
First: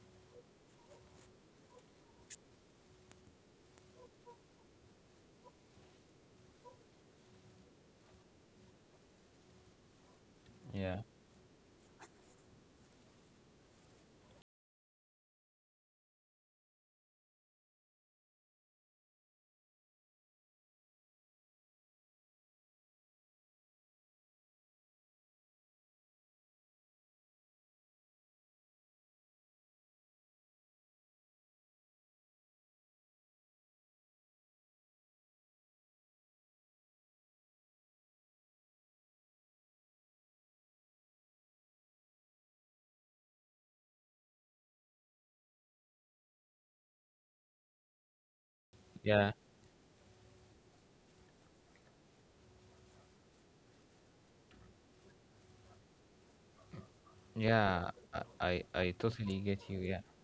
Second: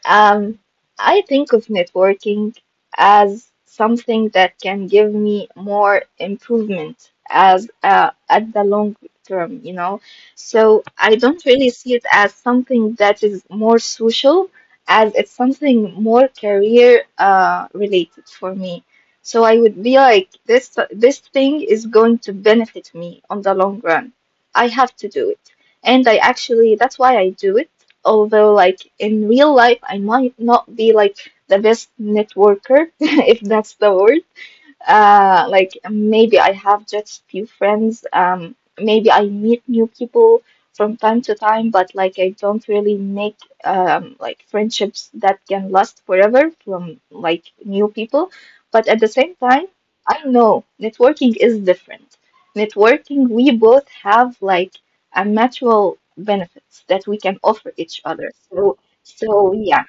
Um, I think of networking as something that can give me more improvement as at the long term, you know. So
yeah,
I don't really see it as something that is more social, as it's something more career related for me. So I would be like, this thing is going to benefit me on the long run. I have to do it. And I actually, that's why I do it although like in real life I might not be like the best networker (laughs) if that's the word like maybe I have just few friends. Maybe I meet new people from time to time, but like I don't really make like friendships that can last forever from like new people. But at the
yeah,
same time, I know networking is different. Networking, we both have like a mutual benefits that we can
yeah.
offer each other.
I
So,
totally get you.
so
Yeah.
yeah.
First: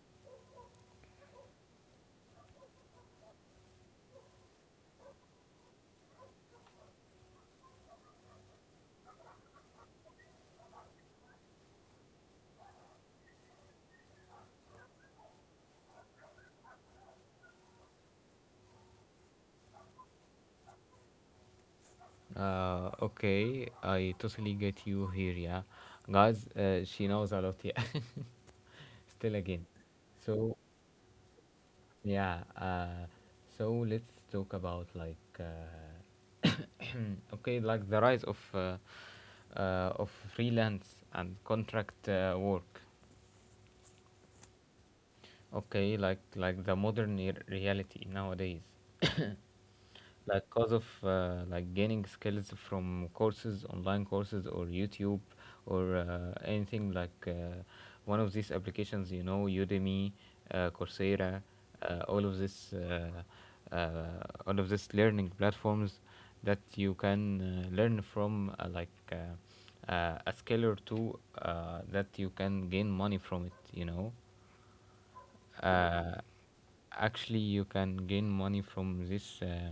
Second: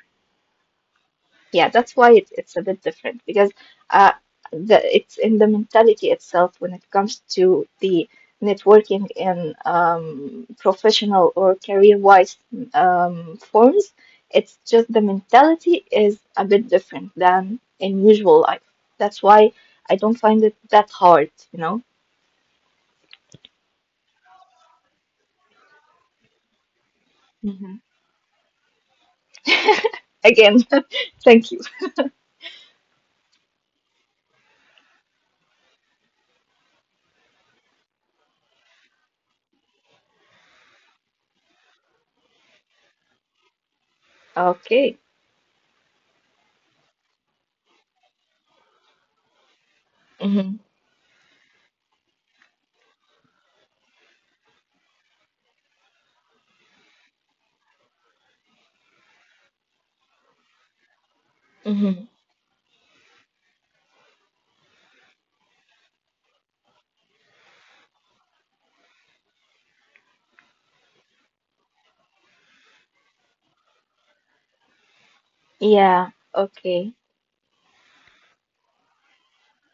Yeah, that's why it's a bit different because uh, the it's in the mentality itself when it comes to the networking in professional or career-wise forms. It's just the mentality is a bit different than in usual life. That's why I don't find it that hard, you know.
Okay, I totally get you here, yeah. Guys, she knows a
Hmm.
lot, yeah. (laughs) Still again.
(laughs) Again,
So,
(laughs) thank you.
yeah, so let's talk about like (coughs) okay, like the rise of freelance and contract work.
Okay.
Okay, like the modern reality nowadays. (coughs)
Mm-hmm.
Like cause of like gaining skills from courses, online courses, or YouTube, or anything like one of these applications, you know, Udemy, Coursera,
Mm-hmm.
uh, all of this uh, uh, all of this learning platforms that you can learn from, like a skill or two that you can gain money from it, you know.
Yeah.
uh,
Okay.
Actually, you can gain money from this uh,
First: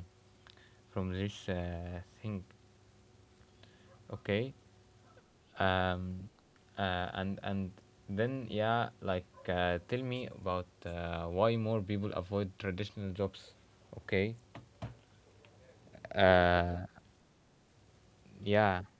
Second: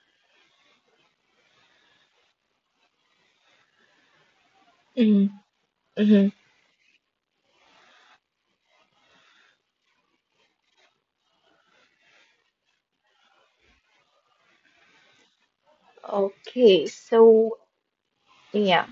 from this uh, thing, okay. um,
Mm-hmm.
uh, and and then, yeah, like tell me about why more people avoid traditional jobs, okay. uh,
Okay. So.
yeah.
Yeah,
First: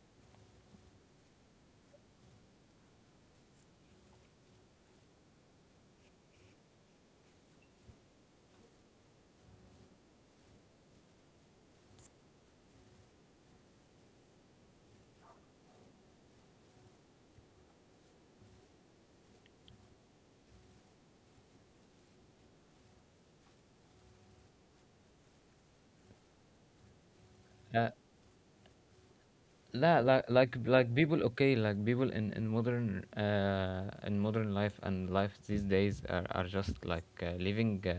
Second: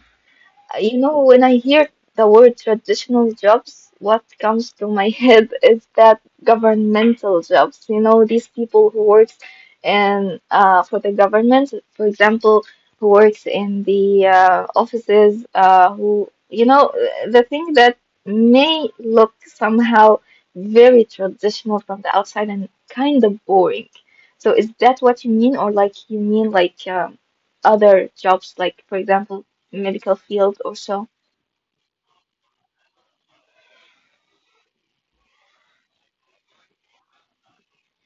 you know, when I hear the word traditional jobs, what comes to my (laughs) head is that governmental jobs, you know, these people who works in for the government, for example, who works in the offices, who, you know, the thing that may look somehow very traditional from the outside and kind of boring. So is that what you mean, or like you mean like
uh,
other jobs, like for example?
لا
Medical
like
field also.
people, okay, like people in in modern life and life these days are just like living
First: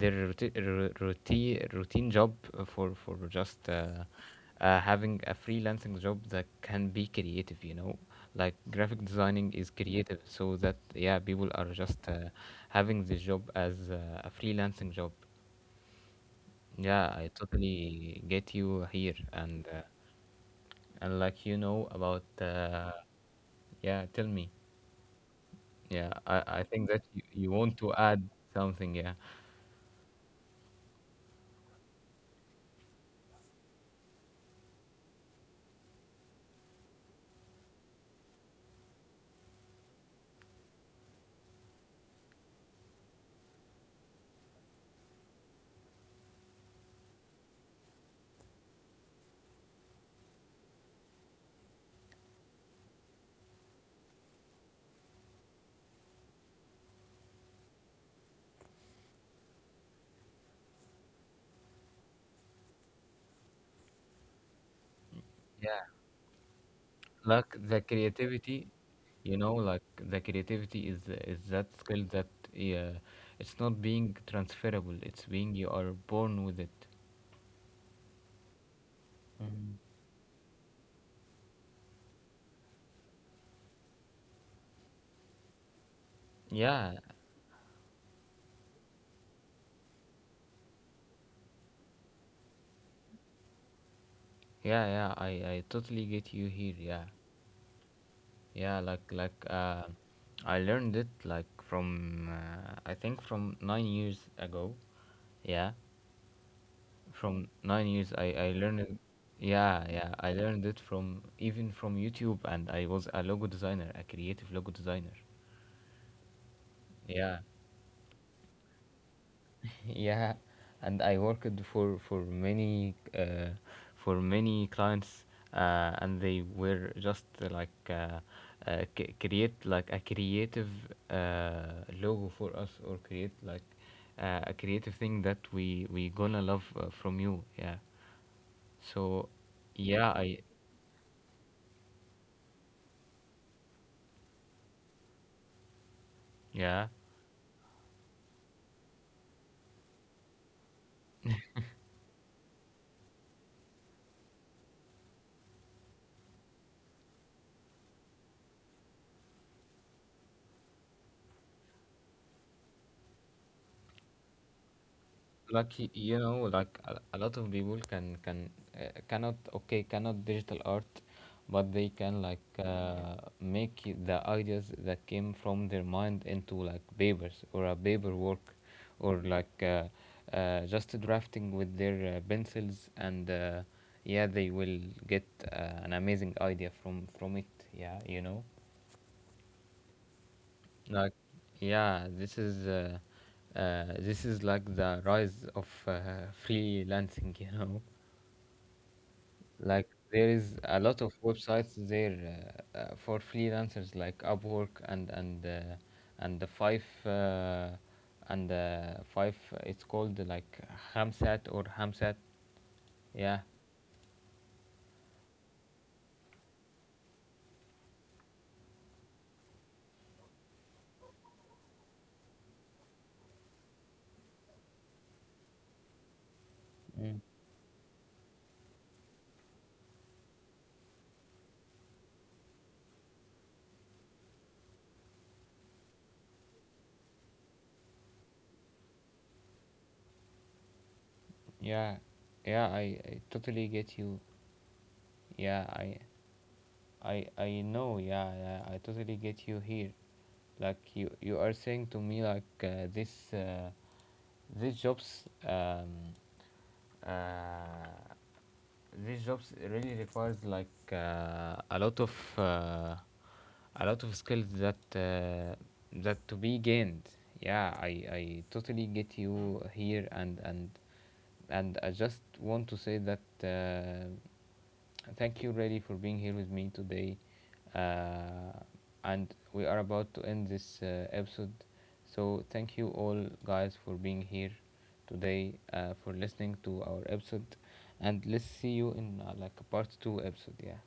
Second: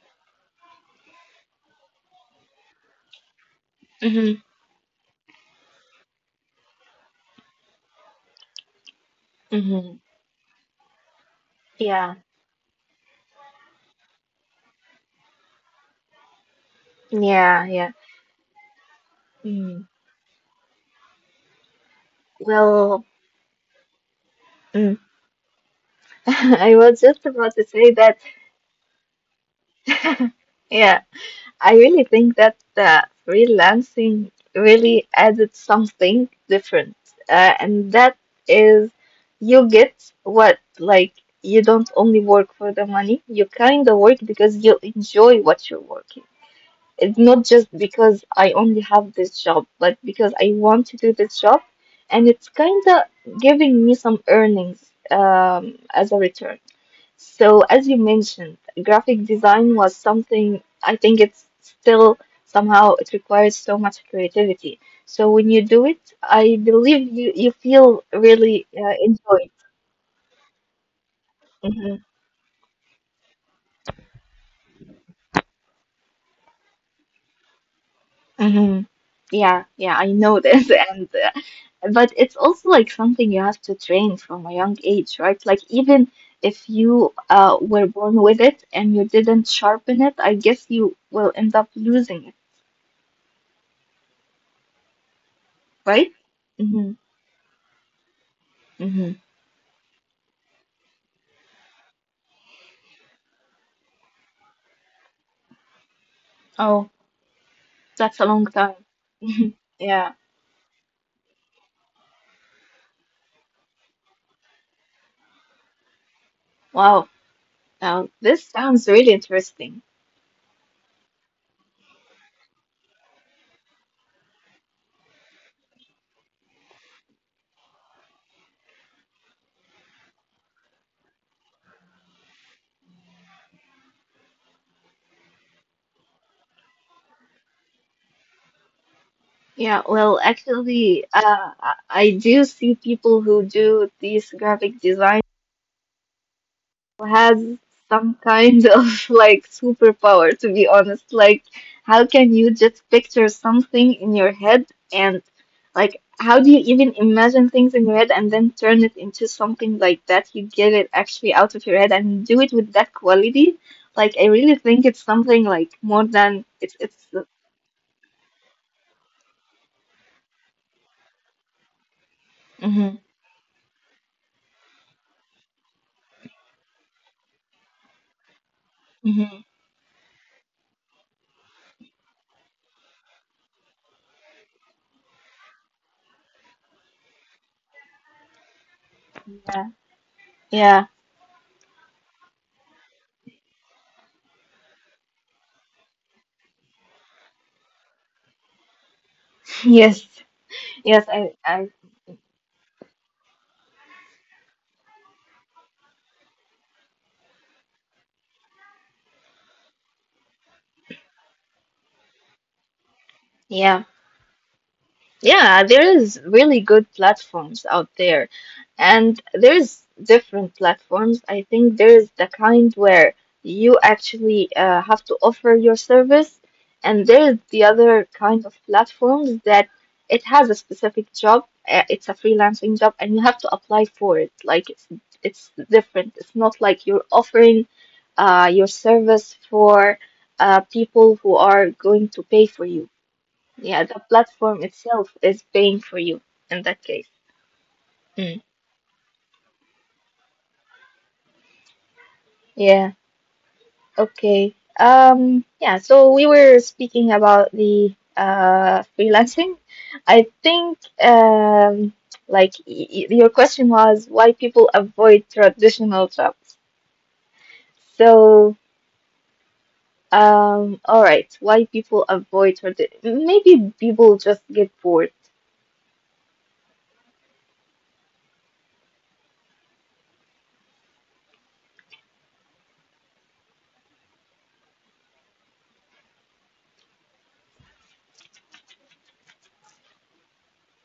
their routine, routine job for just
Mm-hmm,
having a freelancing job that can be creative, you know. Like graphic designing is
mm-hmm.
creative, so that, yeah, people are just
Yeah,
having this job as a freelancing job. Yeah, I
yeah, yeah.
totally get you here, and uh,
Mm.
and like you know about
Well,
yeah, tell me.
mm.
Yeah,
(laughs)
I
I
think
was
that
just
you
about to
want
say
to
that.
add something. Yeah,
(laughs) Yeah, I really think that freelancing really added something different, and that is you get what like you don't only work for the money. You kind of work because you enjoy what you're working. It's not just because I only have this job, but because I want to do this job, and it's kind of giving me some earnings as a return. So, as you mentioned, graphic design was something I think it's still somehow it requires so much creativity. So when you
yeah.
do it, I believe you
Like
you
the
feel
creativity,
really
you know,
enjoyed.
like the creativity is that skill
Mm-hmm.
that, yeah, it's not being transferable. It's being you are born with it.
Hmm. Yeah, yeah, I know this, (laughs) and but it's also like something you have to train from a young age, right? Like even if
Yeah,
you were born with it and you didn't sharpen it, I guess you will end up losing it,
yeah, yeah. I totally
right?
get you here. Yeah,
Mm-hmm.
yeah.
Mm-hmm.
Like I learned it like from I think from 9 years ago. Yeah,
Oh,
from 9 years
that's a
i
long
i learned
time.
it-
(laughs)
yeah, yeah,
Yeah.
I learned it from even from YouTube, and I was a logo designer, a creative logo designer,
Wow.
yeah.
Now this sounds really interesting.
(laughs) Yeah. And I worked for many clients, and they were just like create like a creative logo for us, or create like a creative thing that we gonna love from you, yeah. So,
Yeah,
yeah.
well,
I
actually, I do see people who do these graphic design.
Yeah,
Has some kind (laughs) of like superpower, to be honest. Like, how can you just picture something in your head and like, how do you even imagine things in your head and then turn it into something like that? You get it actually out of your head and do it with that quality. Like, I really think it's something like
like
more
you
than
know,
it's
like
it's
a lot of people cannot, okay, cannot digital art, but they can like
Mm-hmm.
make the ideas that came from their mind into like papers or a paper work, or
Mm-hmm.
like just drafting with their pencils and yeah, they will get an amazing idea from it, yeah, you know.
Yeah, yeah.
Like, yeah, this is like the rise of freelancing. (laughs) You know,
(laughs)
like
Yes,
there is a
yes,
lot of
I
websites there, for freelancers, like Upwork, and the five and five. It's called like Hamsat or Hamsat. Yeah.
yeah. Yeah, there's really good platforms out there, and there's different platforms. I think there's the kind where you actually have to offer your service, and there's
Mm.
the other kind of platforms that it has a specific job. It's a freelancing job, and you have to apply for it. Like it's different. It's not like you're offering your service for people who are
Yeah,
going to pay
yeah.
for you.
I totally
Yeah,
get
the
you.
platform itself is
Yeah,
paying for you in that case.
I know. Yeah,
Mm.
yeah, I totally get you here. Like you are saying to me like
Yeah.
this
Okay.
these jobs,
Yeah, so we were speaking about
uh,
the
these jobs
freelancing.
really
I
requires like
think
uh,
your question
a lot
was
of
why
skills
people
that
avoid traditional
that to be
jobs.
gained. Yeah, I
So,
totally get you here. And
all right, why
and I
people
just
avoid
want to say that
maybe people just get bored
thank you, Reddy, for being here with me today. Uh, and we are about to end this episode. So, thank you all, guys, for being here today, for listening to our episode. And let's see you in like a part two episode. Yeah.